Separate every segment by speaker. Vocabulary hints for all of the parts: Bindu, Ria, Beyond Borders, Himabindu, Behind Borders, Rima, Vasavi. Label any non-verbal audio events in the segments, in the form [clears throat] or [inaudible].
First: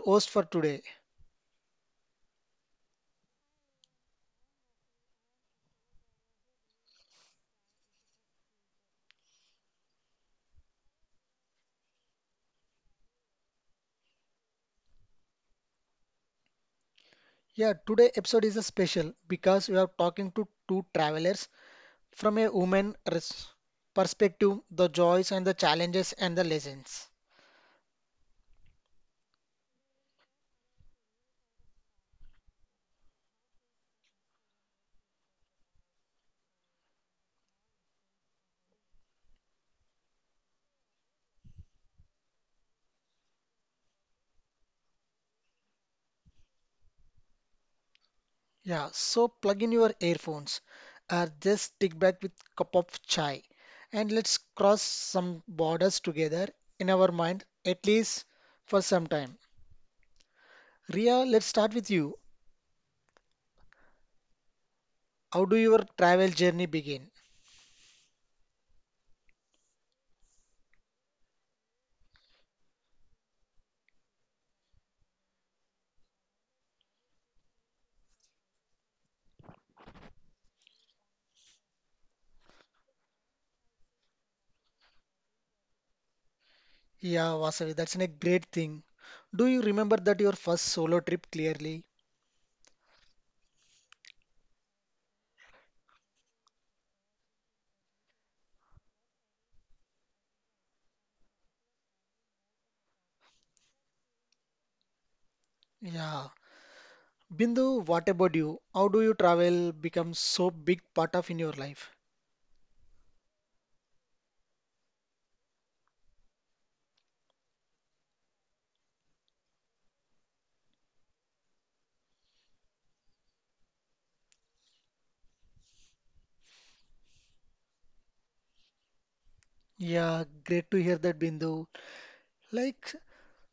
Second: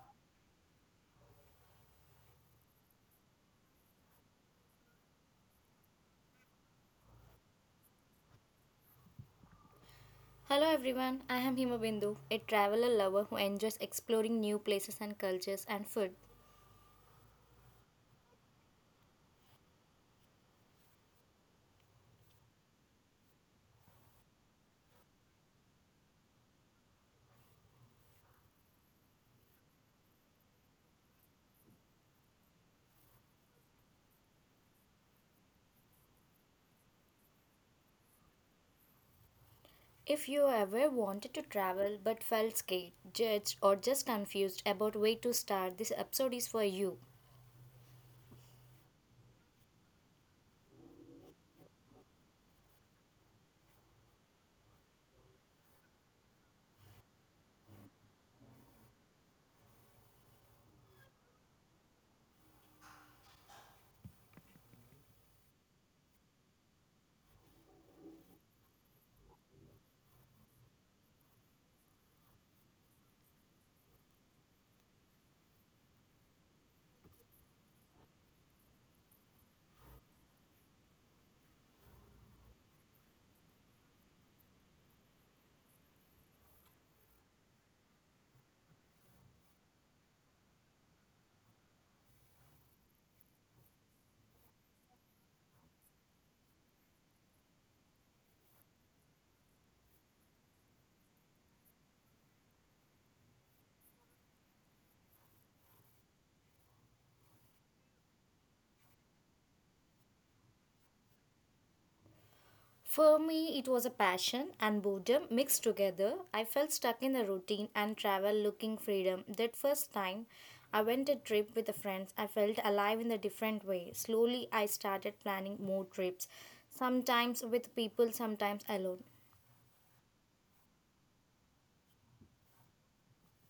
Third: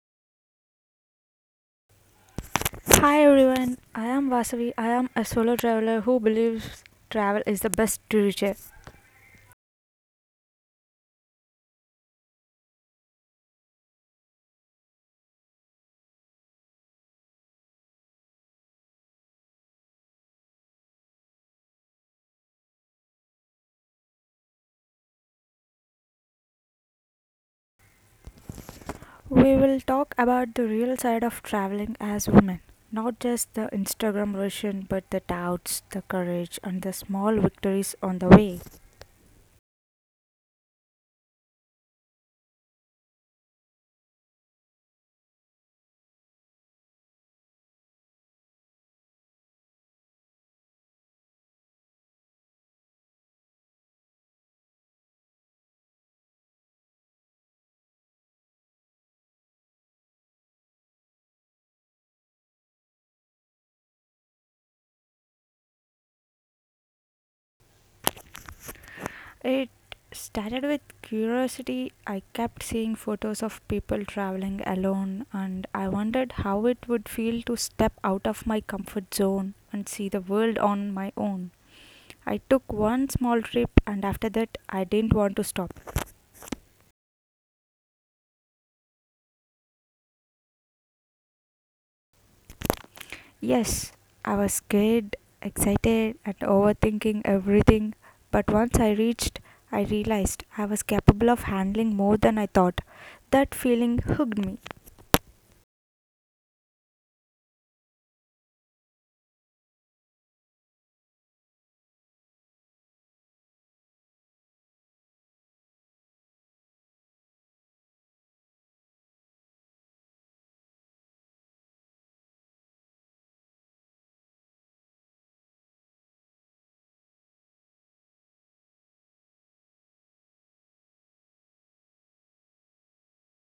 Speaker 1: host for today.
Speaker 2: Hi everyone, I am Vasavi. I am a solo traveler who believes travel is the best teacher.
Speaker 3: Hello everyone, I am Himabindu, a traveler lover who enjoys exploring new places and cultures and food.
Speaker 1: Yeah, today episode is a special because we are talking to two travelers from a woman perspective, the joys and the challenges and the lessons.
Speaker 2: We will talk about the real side of traveling as women, not just the Instagram version, but the doubts, the courage, and the small victories on the way.
Speaker 3: If you ever wanted to travel but felt scared, judged, or just confused about where to start, this episode is for you.
Speaker 1: Yeah, so plug in your earphones or just stick back with cup of chai and let's cross some borders together in our mind at least for some time. Ria, let's start with you. How do your travel journey begin?
Speaker 2: It started with curiosity. I kept seeing photos of people traveling alone, and I wondered how it would feel to step out of my comfort zone and see the world on my own. I took one small trip and after that I didn't want to stop.
Speaker 1: Yeah, Vasavi, that's a great thing. Do you remember that your first solo trip clearly?
Speaker 2: Yes, I was scared, excited, and overthinking everything. But once I reached, I realized I was capable of handling more than I thought. That feeling hooked me.
Speaker 1: Yeah. Bindu, what about you? How do you travel become so big part of in your life?
Speaker 3: For me, it was a passion and boredom mixed together. I felt stuck in the routine and travel looking freedom. That first time I went a trip with the friends, I felt alive in a different way. Slowly, I started planning more trips sometimes with people, sometimes alone.
Speaker 1: Yeah, great to hear that, Bindu. Like,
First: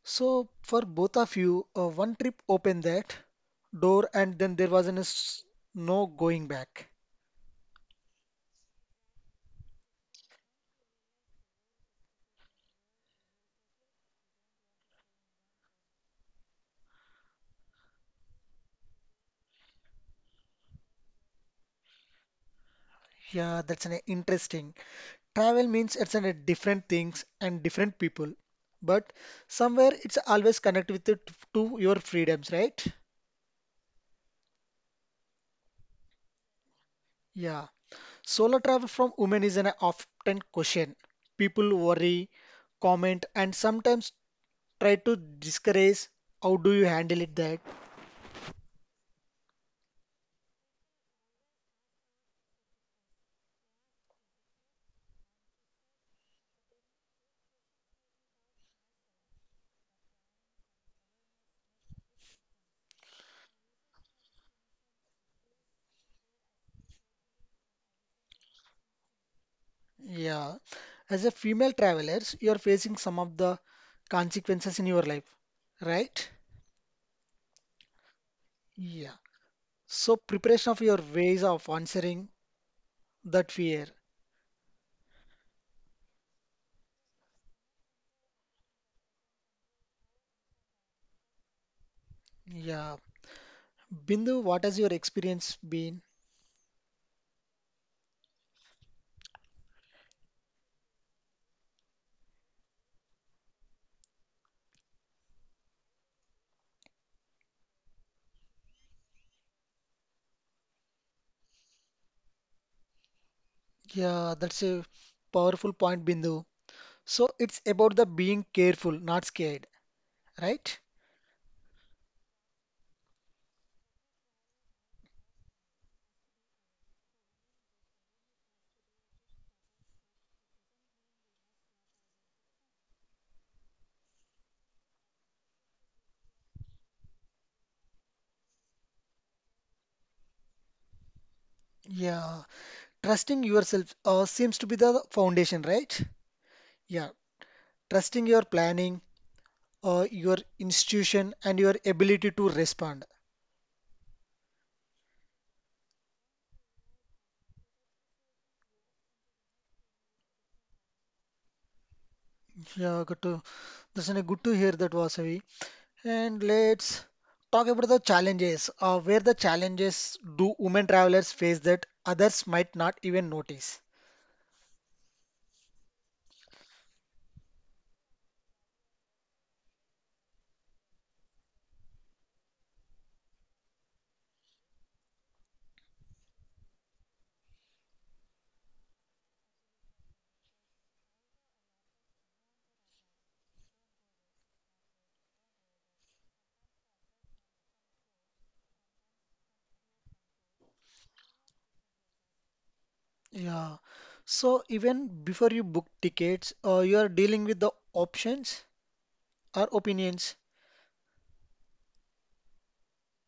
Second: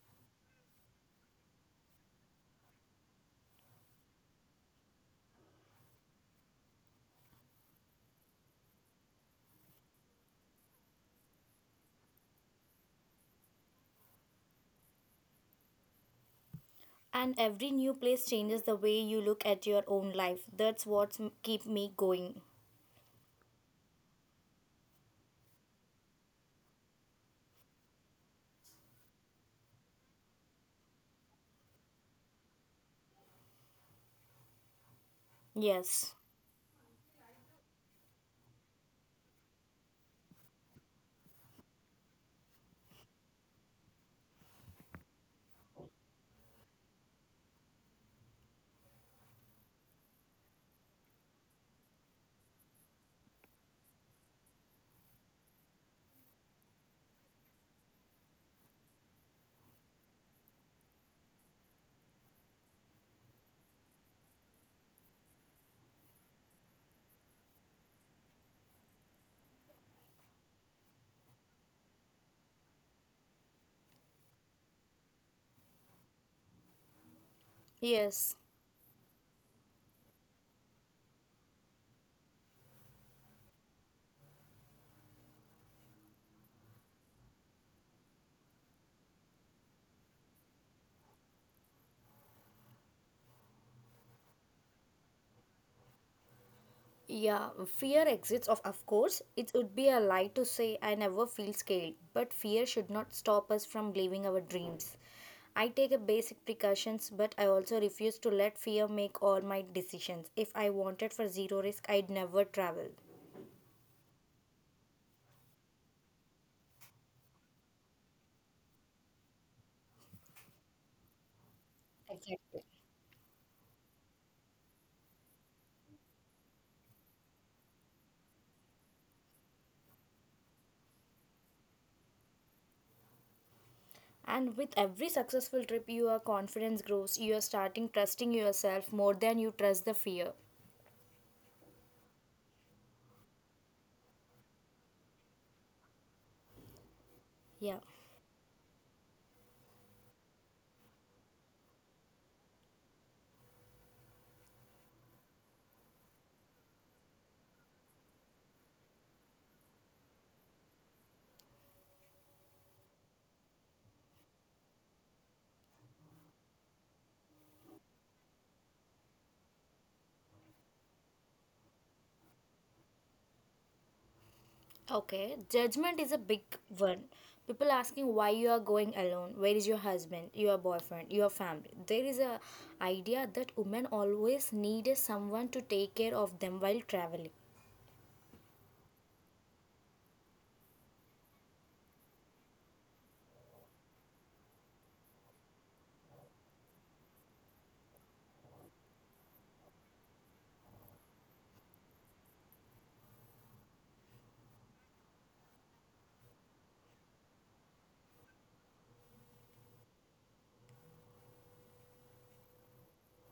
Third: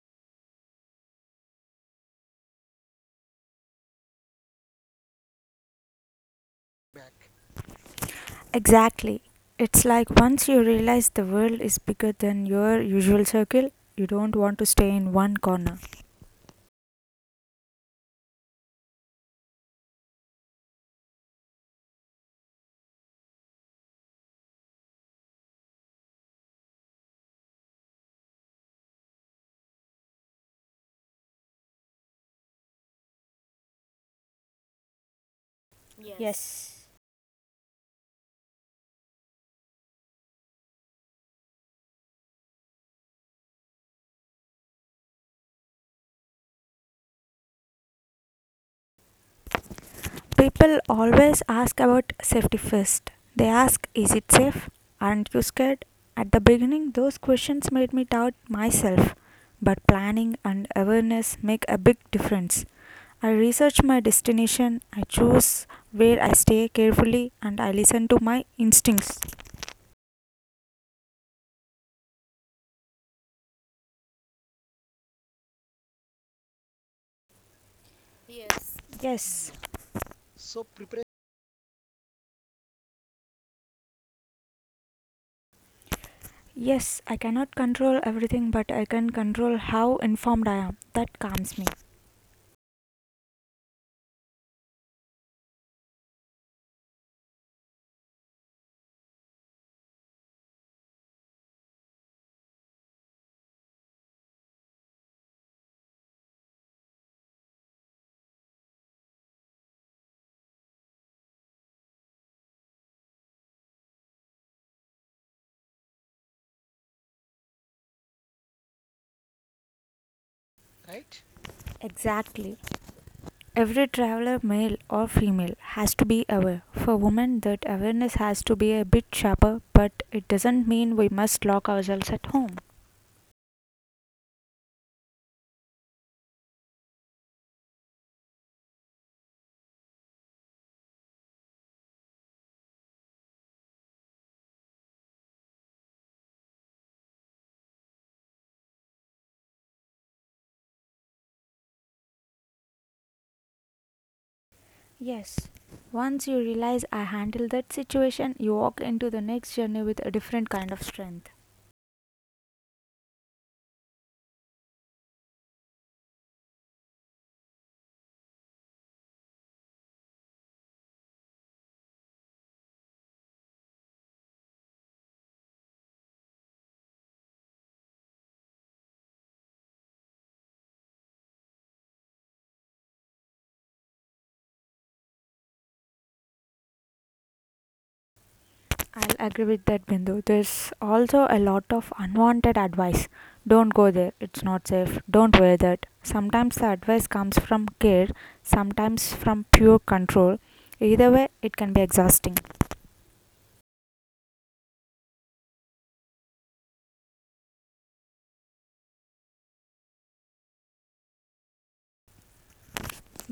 Speaker 1: so for both of you, one trip opened that door and then there was no going back.
Speaker 2: Exactly. It's like once you realize the world is bigger than your usual circle, you don't want to stay in one corner.
Speaker 3: And every new place changes the way you look at your own life. That's what keep me going.
Speaker 1: Yeah, that's an interesting. Travel means it's a different things and different people, but somewhere it's always connected with it to your freedoms, right?
Speaker 3: Yes,
Speaker 1: Yeah. Solo travel from women is an often question. People worry, comment, and sometimes try to discourage. How do you handle it that?
Speaker 2: People always ask about safety first. They ask, is it safe? Aren't you scared? At the beginning, those questions made me doubt myself, but planning and awareness make a big difference. I research my destination, I choose where I stay carefully, and I listen to my instincts.
Speaker 1: Yeah. As a female travelers, you're facing some of the consequences in your life, right?
Speaker 3: yes.
Speaker 1: Yeah.
Speaker 2: Yes,
Speaker 1: So preparation of your ways of answering that fear.
Speaker 2: yes, I cannot control everything, but I can control how informed I am. That calms me.
Speaker 1: Yeah. Bindu, what has your experience been?
Speaker 3: Yeah, fear exists of course. It would be a lie to say I never feel scared, but fear should not stop us from living our dreams. I take a basic precautions, but I also refuse to let fear make all my decisions. If I wanted for zero risk, I'd never travel.
Speaker 1: Yeah, that's a powerful point, Bindu. So it's about the being careful, not scared, right?
Speaker 2: Exactly.
Speaker 3: Exactly.
Speaker 2: Every traveler, male or female, has to be aware. For women, that awareness has to be a bit sharper, but it doesn't mean we must lock ourselves at home.
Speaker 3: And with every successful trip, your confidence grows. You are starting trusting yourself more than you trust the fear.
Speaker 1: Yeah. Trusting yourself seems to be the foundation, right? Yeah.
Speaker 3: Yeah.
Speaker 1: Trusting your planning, your institution, and your ability to respond.
Speaker 2: Yes. Once you realize I handle that situation, you walk into the next journey with a different kind of strength.
Speaker 1: Yeah, good to listen. Good to hear that, Vasavi. And let's talk about the challenges. Where the challenges do women travelers face that others might not even notice?
Speaker 3: Okay. Judgment is a big one. People asking why you are going alone. Where is your husband, your boyfriend, your family? There is a idea that women always needed someone to take care of them while traveling.
Speaker 2: I'll agree with that, Bindu. There's also a lot of unwanted advice. Don't go there, it's not safe. Don't wear that. Sometimes the advice comes from care, sometimes from pure control. Either way, it can be exhausting.
Speaker 1: Yeah. So even before you book tickets, you are dealing with the options or opinions.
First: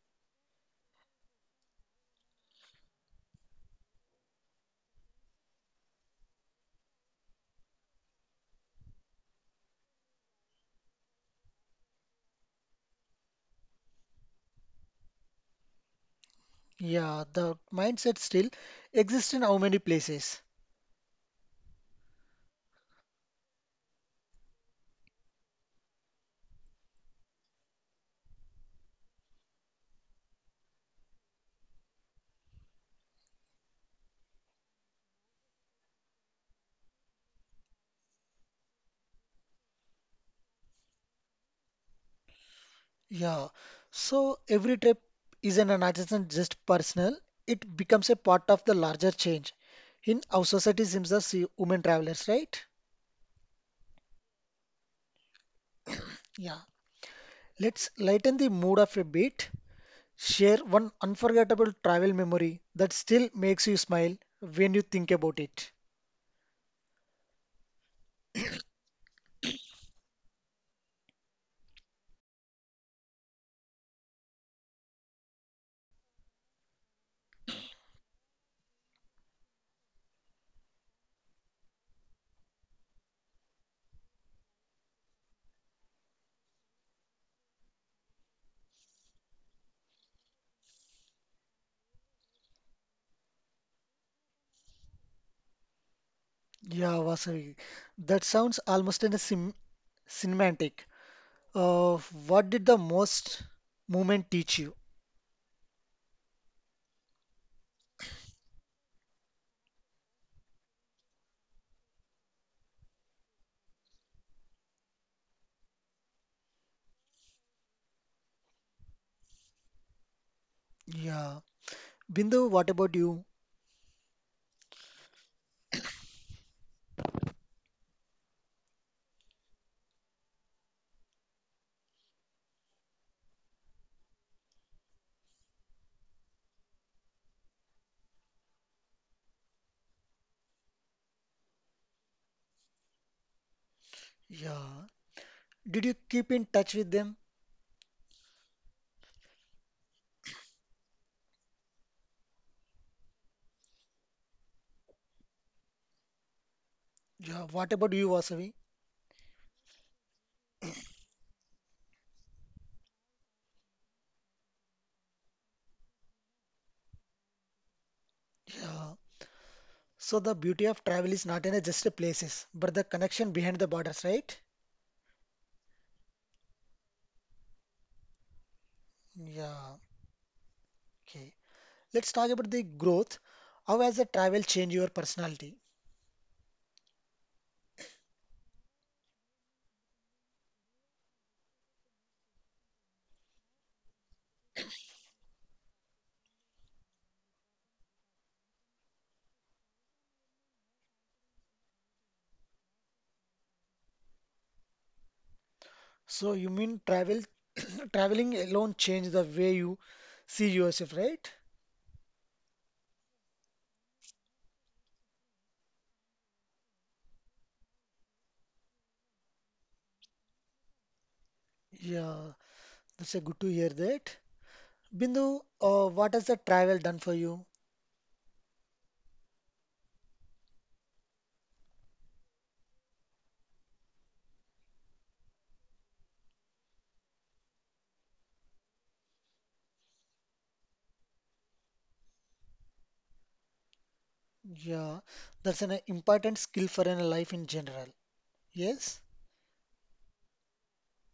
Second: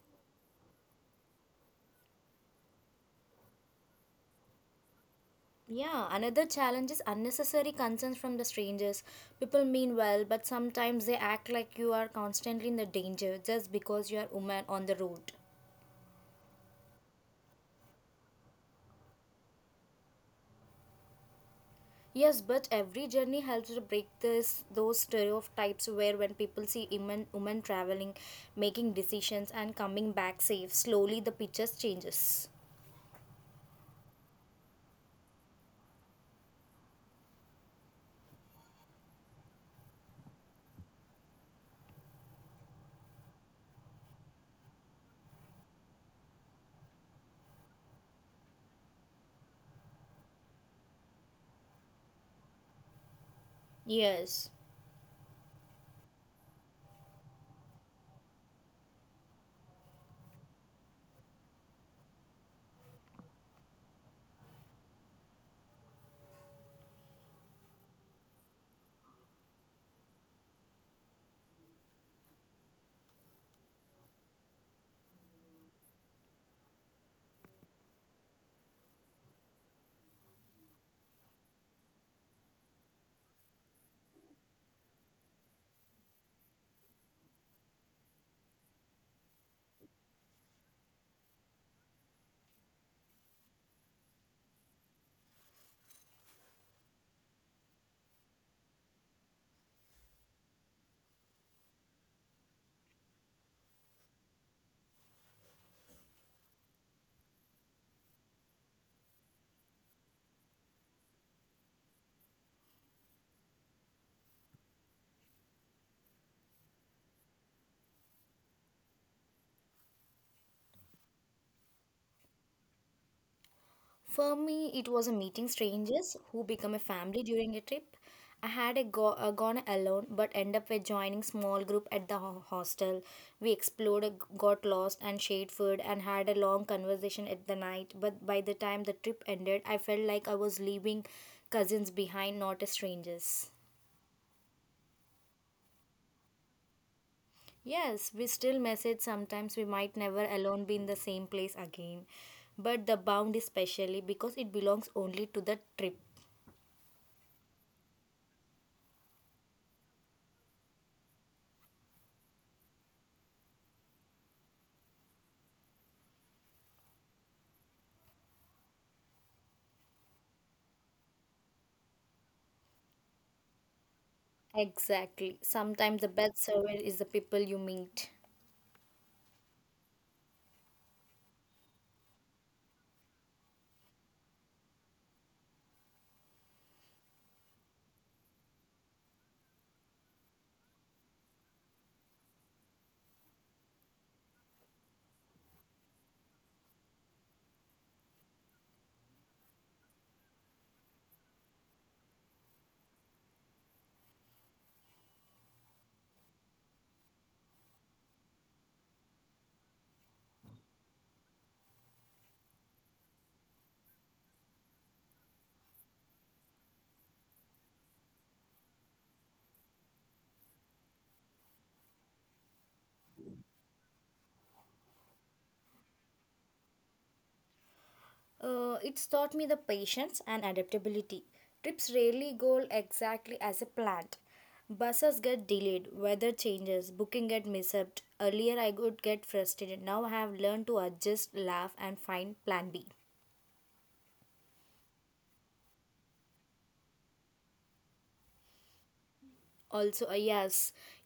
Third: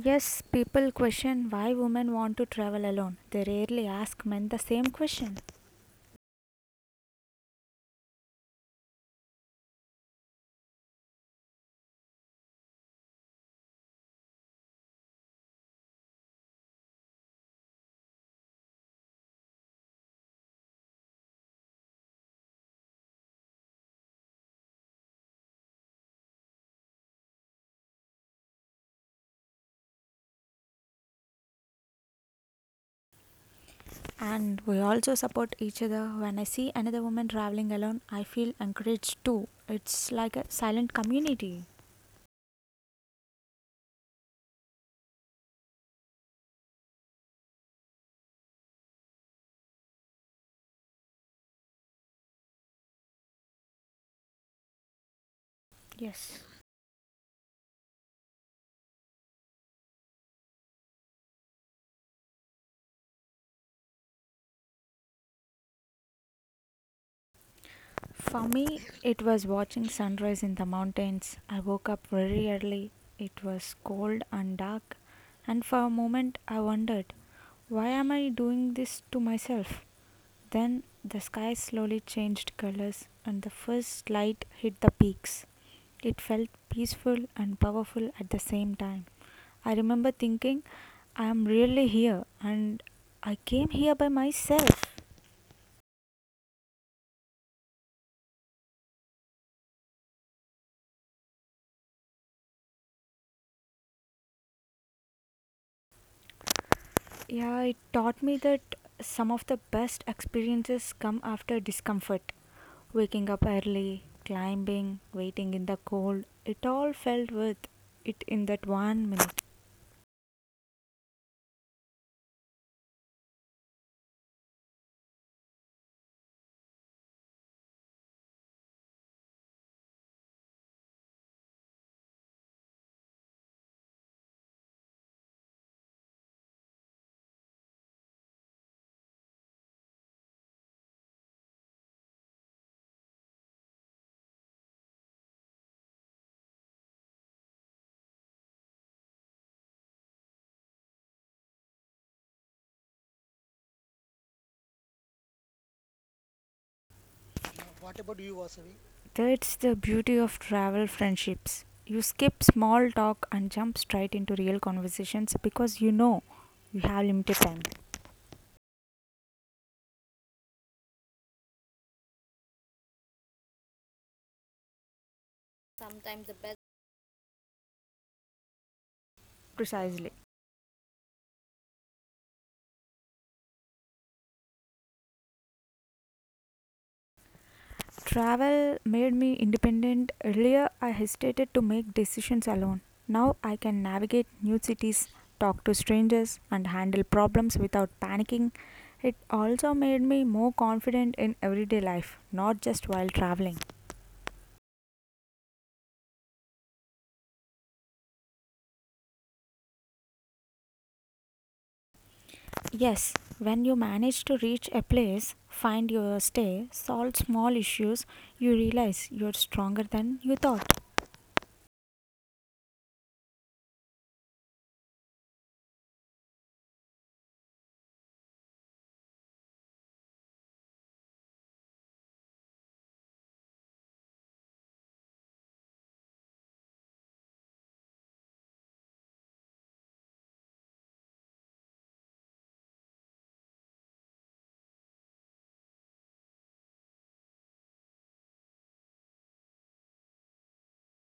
Speaker 2: Yes, people question why women want to travel alone. They rarely ask men the same question.
Speaker 3: Yeah, another challenge is unnecessary concerns from the strangers. People mean well, but sometimes they act like you are constantly in the danger just because you are woman on the road.
Speaker 1: Yeah, the mindset still exists in how many places.
Speaker 3: Yes, but every journey helps to break this those stereotypes where when people see women traveling, making decisions and coming back safe, slowly the picture changes.
Speaker 2: And we also support each other. When I see another woman traveling alone, I feel encouraged too. It's like a silent community.
Speaker 1: Yeah. So every trip isn't an adjustment just personal. It becomes a part of the larger change in our society seems as women travelers, right?
Speaker 3: Yes.
Speaker 2: Yes.
Speaker 1: Yeah. Let's lighten the mood of a bit. Share one unforgettable travel memory that still makes you smile when you think about it.
Speaker 2: For me, it was watching sunrise in the mountains. I woke up very early. It was cold and dark. And for a moment, I wondered, why am I doing this to myself? Then the sky slowly changed colors and the first light hit the peaks. It felt peaceful and powerful at the same time. I remember thinking, I am really here and I came here by myself.
Speaker 1: Yeah, Vasavi. That sounds almost in a sim cinematic. Uh, what did the most moment teach you?
Speaker 2: Yeah, it taught me that some of the best experiences come after discomfort. Waking up early, climbing, waiting in the cold, it all felt worth it in that 1 minute.
Speaker 1: Yeah. Bindu, what about you?
Speaker 3: For me, it was a meeting strangers who become a family during a trip. I had gone alone, but end up with joining small group at the hostel. We explored, got lost, and shared food, and had a long conversation at the night. But by the time the trip ended, I felt like I was leaving cousins behind, not as strangers.
Speaker 1: Yeah. Did you keep in touch with them?
Speaker 3: Yes, we still message sometimes. We might never alone be in the same place again, but the bound is specially because it belongs only to the trip.
Speaker 1: Yeah, what about you, Vasavi?
Speaker 2: That's the beauty of travel friendships. You skip small talk and jump straight into real conversations because you know you have limited time.
Speaker 1: Yeah. So the beauty of travel is not in the just the places, but the connection behind the borders, right?
Speaker 3: Exactly. Sometimes the best server is the people you meet.
Speaker 1: Yeah.
Speaker 2: Precisely.
Speaker 1: Okay. Let's talk about the growth. How has the travel changed your personality?
Speaker 2: Travel made me independent. Earlier, I hesitated to make decisions alone. Now, I can navigate new cities, talk to strangers, and handle problems without panicking. It also made me more confident in everyday life, not just while traveling.
Speaker 1: So you mean [coughs] [clears throat] traveling alone changed the way you see yourself, right?
Speaker 2: Yes, when you manage to reach a place, find your stay, solve small issues, you realize you're stronger than you thought.
Speaker 1: Yeah. That's a good to hear that. Bindu, what has the travel done for you?
Speaker 3: It's taught me the patience and adaptability. Trips rarely go exactly as a planned. Buses get delayed, weather changes, booking get mishaped. Earlier I would get frustrated. Now I have learned to adjust, laugh and find plan B.
Speaker 1: Yeah. That's an important skill for a life in general. Yes.
Speaker 3: Also,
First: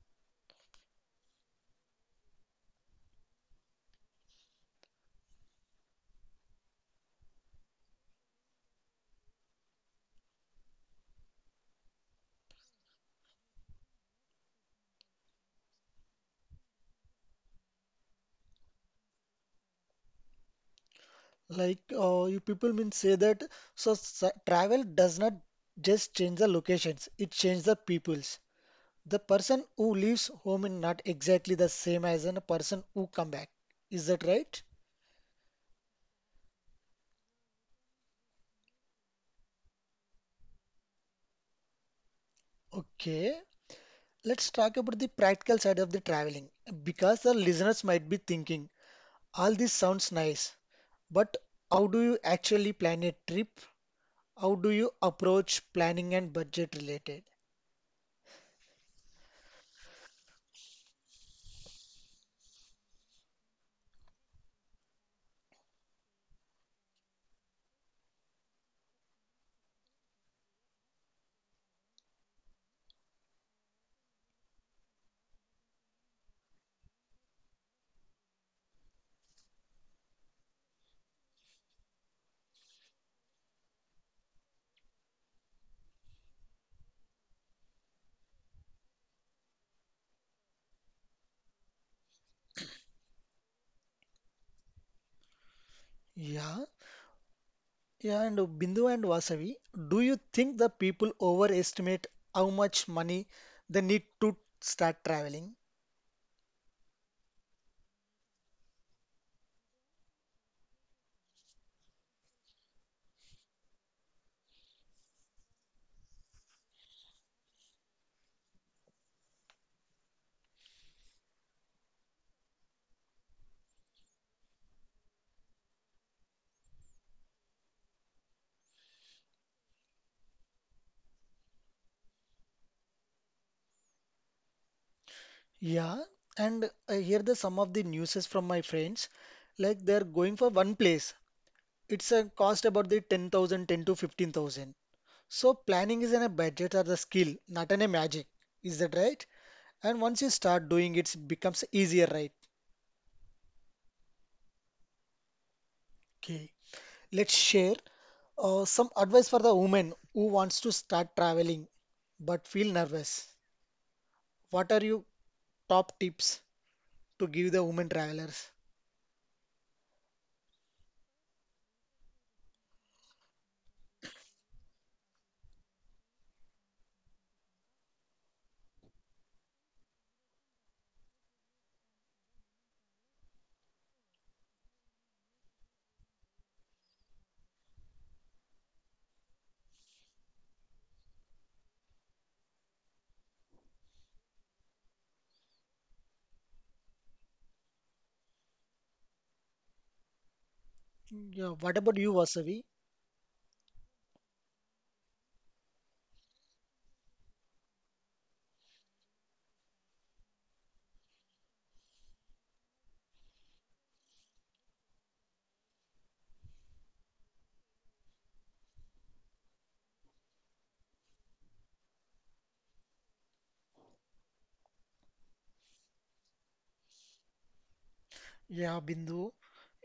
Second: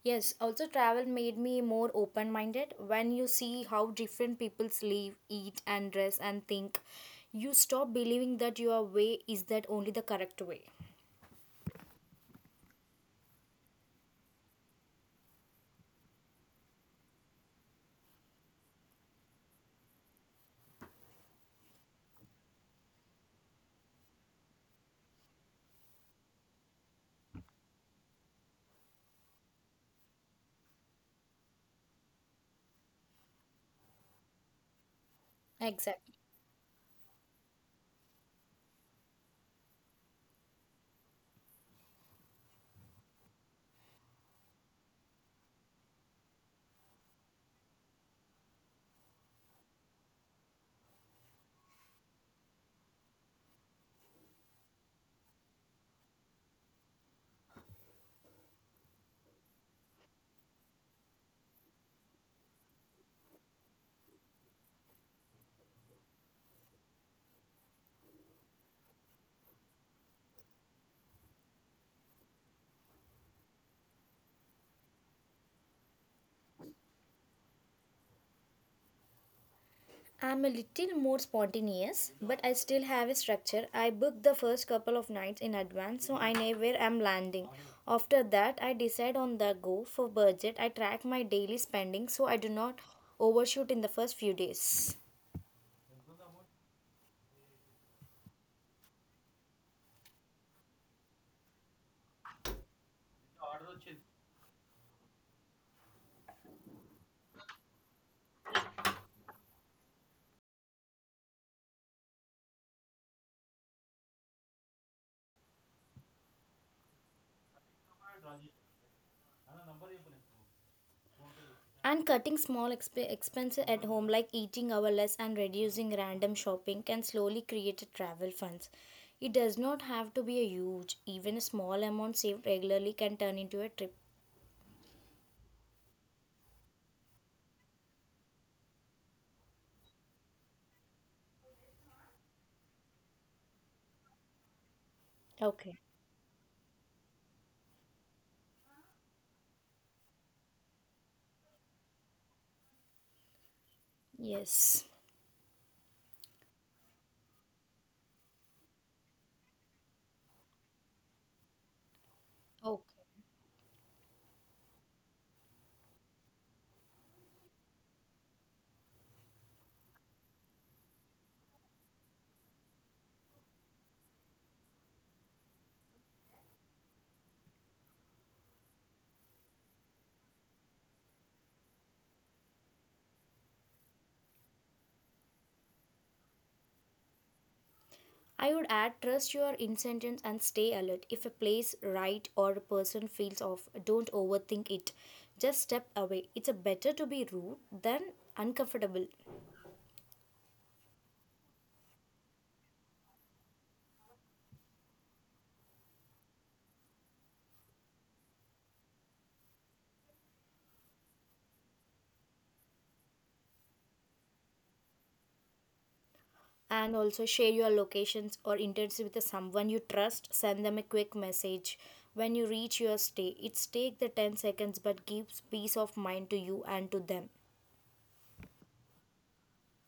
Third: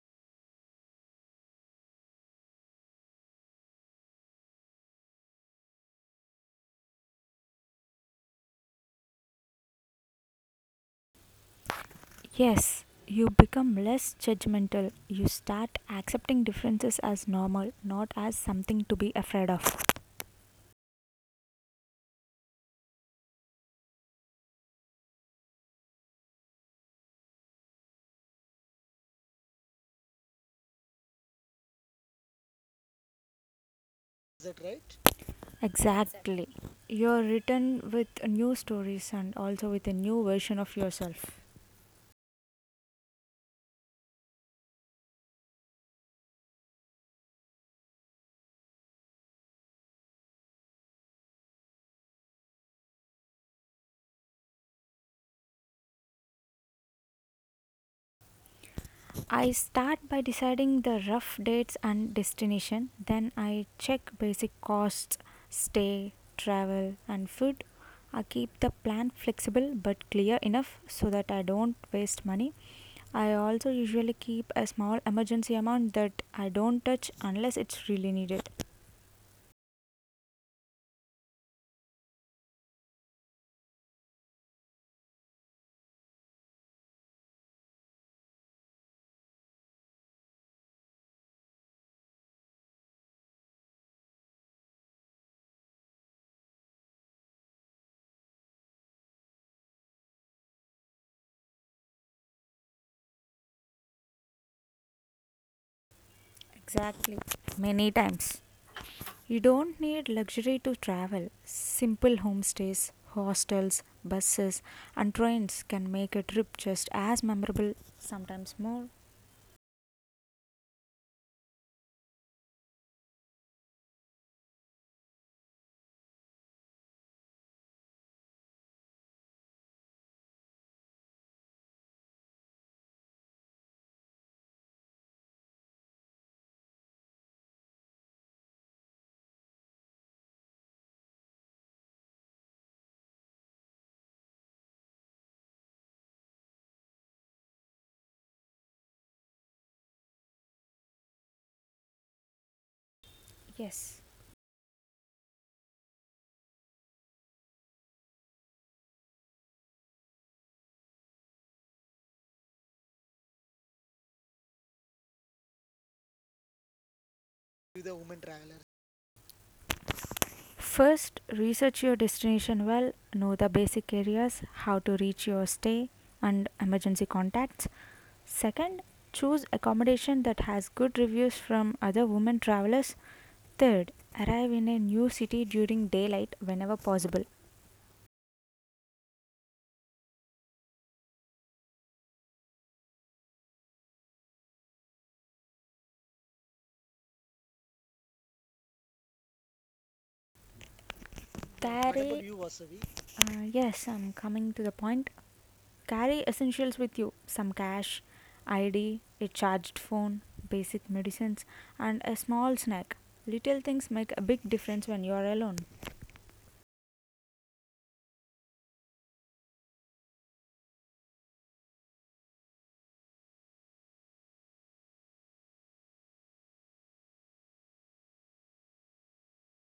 Speaker 3: yes. Also, travel made me more open minded. When you see how different people live, eat, and dress, and think, you stop believing that your way is that only the correct way.
Speaker 2: Yes, you become less judgmental. You start accepting differences as normal, not as something to be afraid of.
Speaker 1: Like, you people mean say that so travel does not just change the locations, it changes the peoples. The person who leaves home is not exactly the same as a person who come back. Is that right?
Speaker 3: Exactly.
Speaker 2: Exactly. You're written with new stories and also with a new version of yourself.
Speaker 1: Okay, let's talk about the practical side of the traveling because the listeners might be thinking all this sounds nice, but how do you actually plan a trip? How do you approach planning and budget related?
Speaker 2: I start by deciding the rough dates and destination. Then I check basic costs, stay, travel, and food. I keep the plan flexible but clear enough so that I don't waste money. I also usually keep a small emergency amount that I don't touch unless it's really needed.
Speaker 3: I'm a little more spontaneous, but I still have a structure. I book the first couple of nights in advance, so I know where I'm landing. After that, I decide on the go for budget. I track my daily spending so I do not overshoot in the first few days.
Speaker 1: Yeah. Yeah, and Bindu and Vasavi, do you think the people overestimate how much money they need to start traveling?
Speaker 2: Exactly. Many times. You don't need luxury to travel. Simple homestays, hostels, buses, and trains can make a trip just as memorable, sometimes more.
Speaker 3: And cutting small expenses at home, like eating our less and reducing random shopping, can slowly create a travel funds. It does not have to be a huge, even a small amount saved regularly can turn into a trip.
Speaker 1: Yeah, and I hear the some of the newses from my friends, like they're going for one place. It's a cost about the 10,000, 10 to 15,000. So
Speaker 3: Okay.
Speaker 1: planning is in a budget or the skill, not in a magic. Is that right? And once you start doing it, it becomes easier, right?
Speaker 2: Yes.
Speaker 3: Yes.
Speaker 1: Okay, let's share. Some advice for the woman who wants to start traveling but feel
Speaker 3: Okay.
Speaker 1: nervous. What are your top tips to give the women travelers?
Speaker 2: First, research your destination well, know the basic areas, how to reach your stay, and emergency contacts. Second, choose accommodation that has good reviews from other women travelers. Third, arrive in a new city during daylight whenever possible.
Speaker 3: I would add trust your incentives and stay alert. If a place, right, or a person feels off, don't overthink it. Just step away. It's a better to be rude than uncomfortable.
Speaker 1: Yeah, what about
Speaker 2: What
Speaker 1: you,
Speaker 2: Carry,
Speaker 1: Vasavi?
Speaker 2: yes, I'm coming to the point. Carry essentials with you some cash, ID, a charged phone, basic medicines, and a small snack. Little things make a big difference when you are alone.
Speaker 3: And also share your locations or intents with someone you trust, send them a quick message when you reach your stay. It's take the 10 seconds but gives peace of mind to you and to them.
Speaker 1: Yeah, Bindu.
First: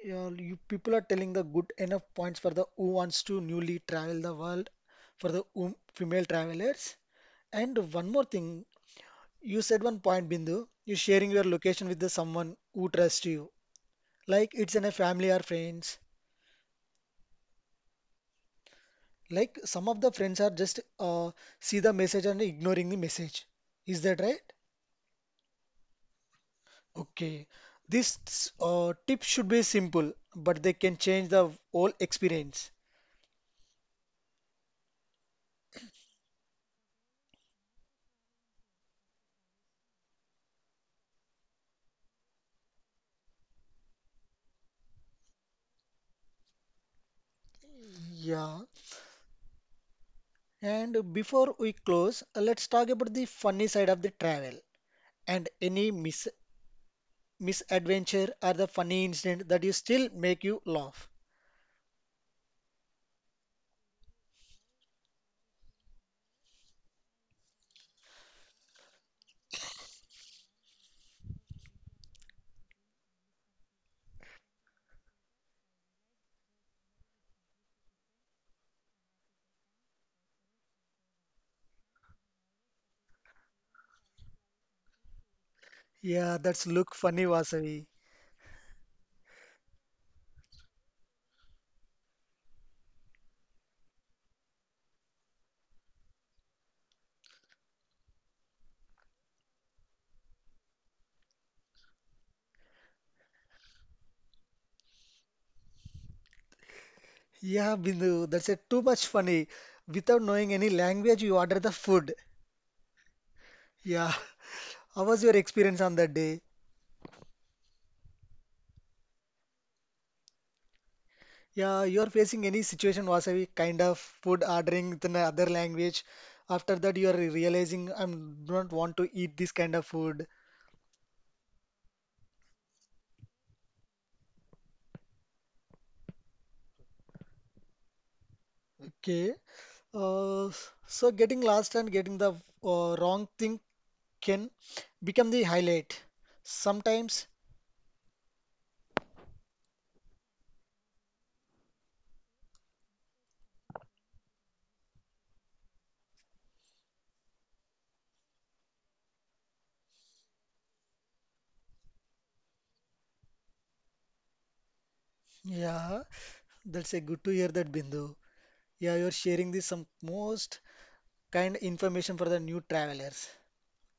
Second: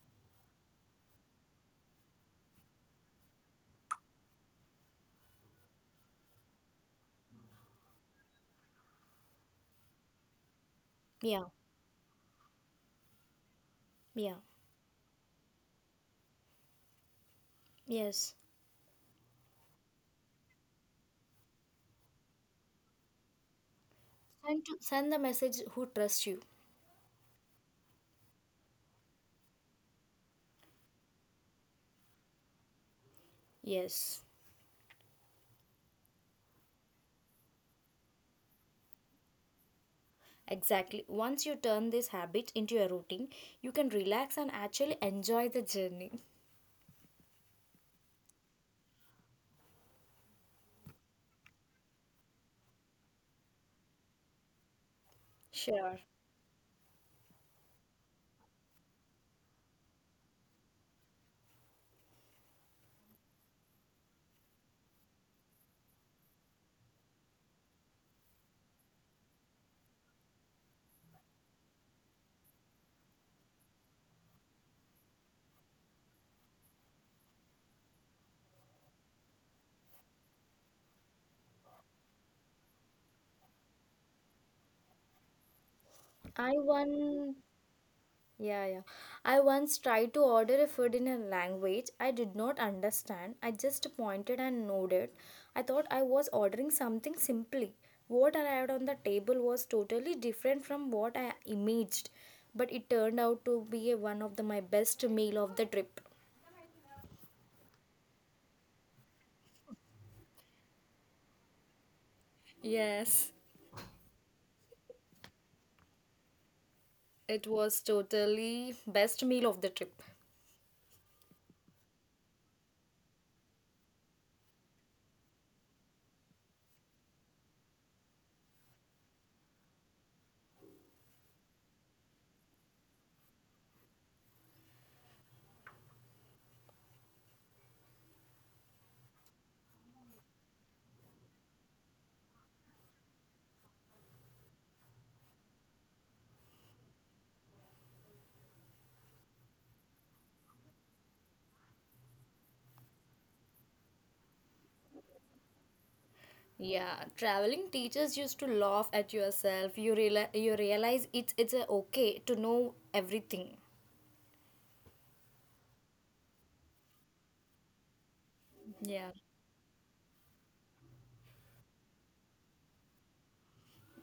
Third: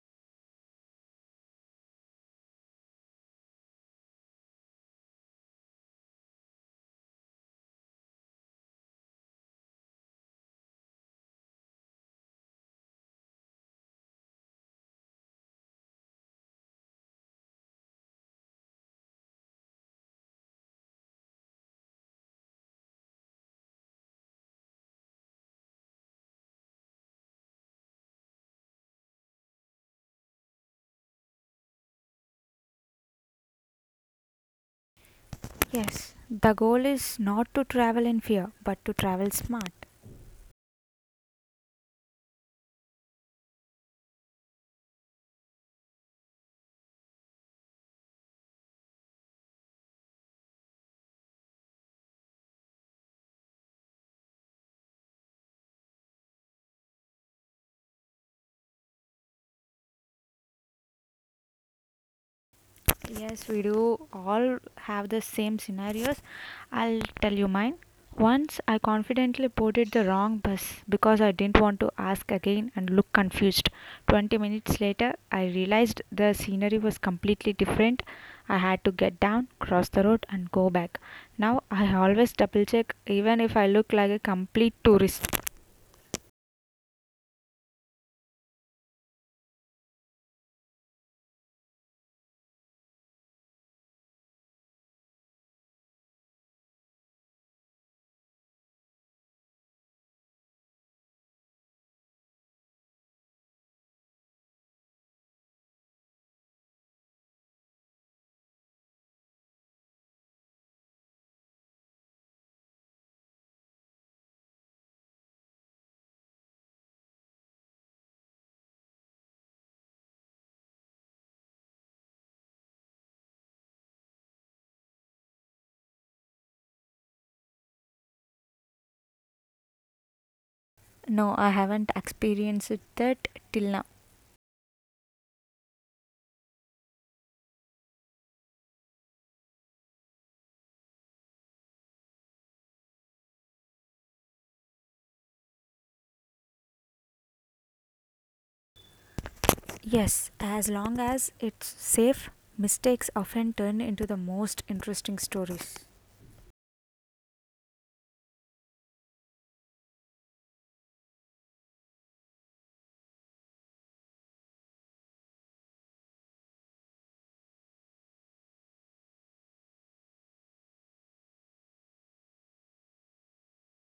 Speaker 1: Yeah, you people are telling the good enough points for the who wants to newly travel the world for the female travelers. And one more thing, you said one point, Bindu. You sharing your
Speaker 3: Yeah,
Speaker 1: location with the someone who trusts you,
Speaker 3: yeah.
Speaker 1: like it's in a family or friends.
Speaker 3: Yes.
Speaker 1: Like some of the friends are just see the message and ignoring the message. Is that right?
Speaker 3: Send to send the message who trusts you.
Speaker 1: Okay. This tip should be simple, but they can change the whole experience.
Speaker 3: Yes,
Speaker 2: Yes, the goal is not to travel in fear but to travel smart.
Speaker 3: exactly. Once you turn this habit into your routine you can relax and actually enjoy the journey.
Speaker 1: Yeah. And before we close, let's talk about the funny side of the travel and
Speaker 3: Sure,
Speaker 1: any misadventure or the funny incident that you still make you laugh.
Speaker 2: Yes, we do all have the same scenarios. I'll tell you mine. Once I confidently boarded the wrong bus because I didn't want to ask again and look confused. 20 minutes later, I realized the scenery was completely different. I had to get down, cross the road, and go back. Now I always double check even if I look like a complete tourist.
Speaker 1: Yeah,
Speaker 3: I
Speaker 1: that's
Speaker 3: want.
Speaker 1: look funny, Vasavi.
Speaker 3: Yeah, yeah. I once tried to order a food in a language I did not understand. I just pointed and nodded. I thought I was ordering something simply. What arrived on the table was totally different from what I imaged, but it turned out to be one of my best meal of the trip.
Speaker 1: Yeah, Bindu, that's a too much funny. Without knowing any language, you order the food.
Speaker 3: Yes.
Speaker 1: Yeah, how was your experience on that day?
Speaker 3: It was totally best meal of the trip.
Speaker 1: Yeah, you're facing any situation, Vasavi, kind of food ordering with another language. After that, you are realizing I don't want to eat this kind of food.
Speaker 2: No, I haven't experienced that till now.
Speaker 1: Okay. Uh, so getting lost and getting the wrong thing can become the highlight. Sometimes,
Speaker 2: Yes, as long as it's safe, mistakes often turn into the most interesting stories.
Speaker 3: Yeah, traveling teachers used to laugh at yourself. You realize it's a okay to know everything.
Speaker 1: yeah, that's a good to hear that, Bindu. Yeah,
Speaker 3: Yeah.
Speaker 1: you're sharing this some most kind information for the new travelers.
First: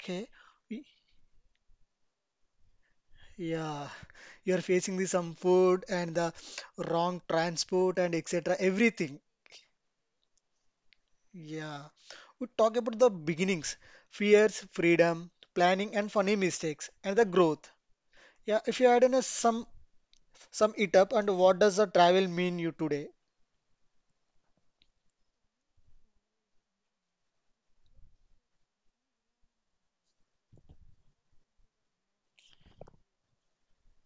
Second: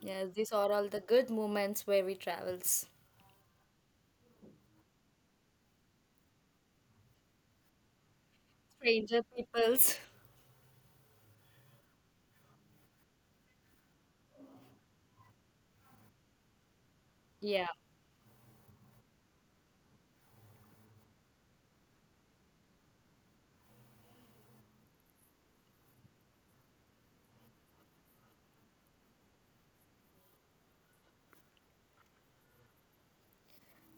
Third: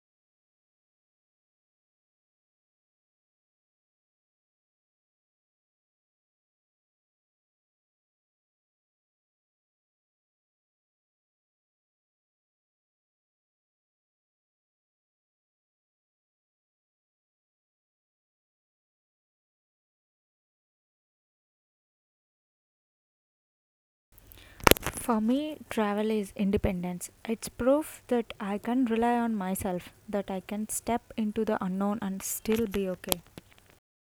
Speaker 3: Yeah, these are
Speaker 1: Y-
Speaker 3: all the good moments where we travels.
Speaker 1: Yeah, you are facing the some food and the wrong transport and etc. Everything.
Speaker 3: Stranger peoples.
Speaker 1: Yeah. We talk about the beginnings, fears, freedom, planning, and funny mistakes, and the growth.
Speaker 3: Yeah.
Speaker 1: Yeah. If you had in a some it up and what does the travel mean you today?
Speaker 2: For me, travel is independence. It's proof that I can rely on myself, that I can step into the unknown and still be okay.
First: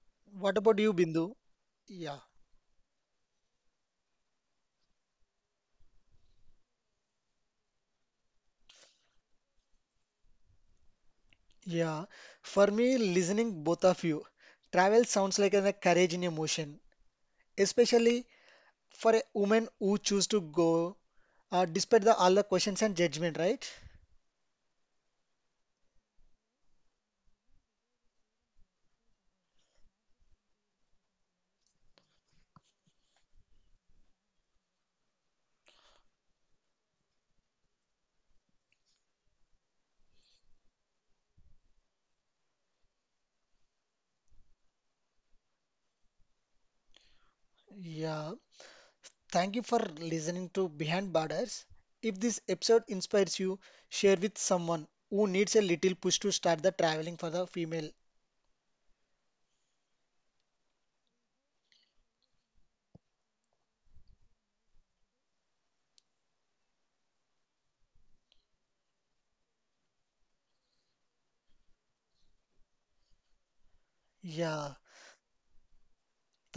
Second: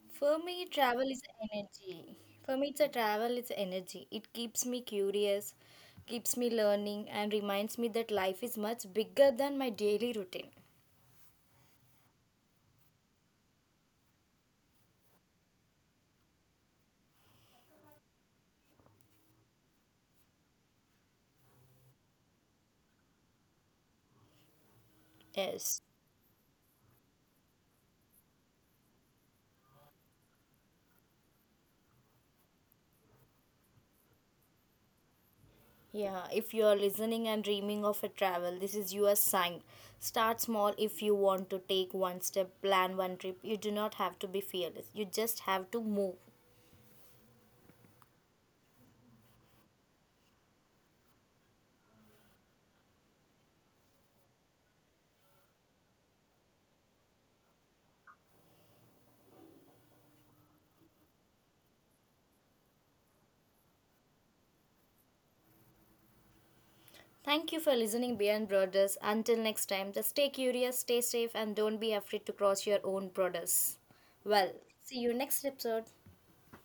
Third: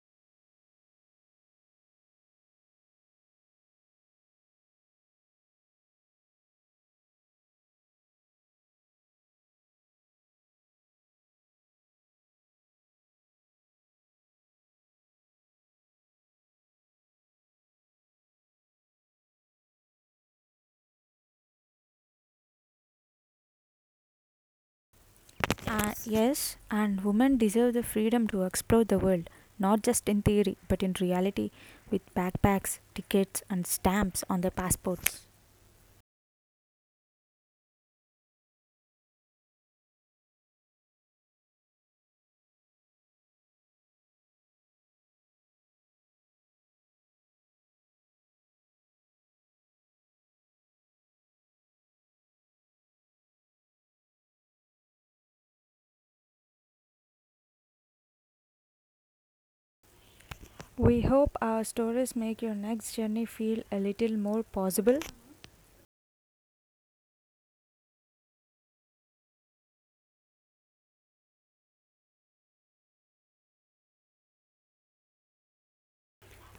Speaker 3: For
Speaker 1: What
Speaker 3: me,
Speaker 1: about you,
Speaker 3: travel is
Speaker 1: Bindu?
Speaker 3: energy.
Speaker 1: Yeah.
Speaker 3: For me, it's a travel, it's energy. It keeps me curious, keeps me learning, and reminds me that life is much bigger than my daily routine.
Speaker 1: Yeah, for me, listening both of you, travel sounds like a courage in emotion, especially for a woman who choose to go despite the all the questions and judgment, right?
Speaker 3: Yes.
Speaker 2: Yes, and women deserve the freedom to explore the world, not just in theory, but in reality, with backpacks, tickets, and stamps on their passports.
Speaker 3: Yeah. If you are listening and dreaming of a travel, this is your sign. Start small if you want to take one step, plan one trip. You do not have to be fearless. You just have to move.
Speaker 1: Yeah, thank you for listening to Behind Borders. If this episode inspires you, share with someone who needs a little push to start the traveling for the female.
Speaker 2: We hope our stories make your next journey feel a little more possible.
Speaker 3: Thank you for listening Beyond Borders. Until next time, just stay curious, stay safe, and don't be afraid to cross your own borders. Well,
Speaker 1: Yeah.
Speaker 3: see you next episode.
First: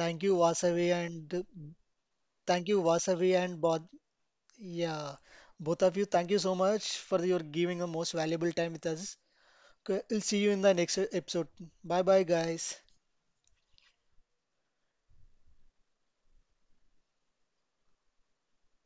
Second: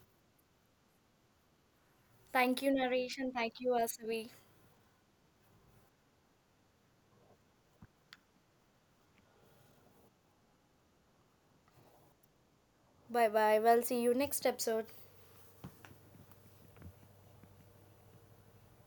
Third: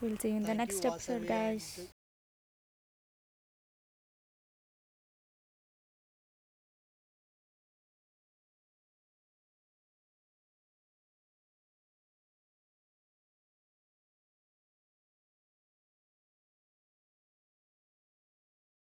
Speaker 2: We'll see you
Speaker 1: you,
Speaker 2: in the next
Speaker 1: Vasavi,
Speaker 2: episode,
Speaker 1: and
Speaker 2: guys.
Speaker 3: Thank
Speaker 1: thank
Speaker 3: you,
Speaker 1: you,
Speaker 3: narration.
Speaker 1: Vasavi,
Speaker 3: Thank
Speaker 1: and
Speaker 3: you,
Speaker 1: both.
Speaker 3: Asavi.
Speaker 1: Yeah. Both of you, thank you so much for your giving a most valuable time with us. Okay, we'll see you in the next episode. Bye bye, guys.
Speaker 3: Bye bye. Well, see you next episode.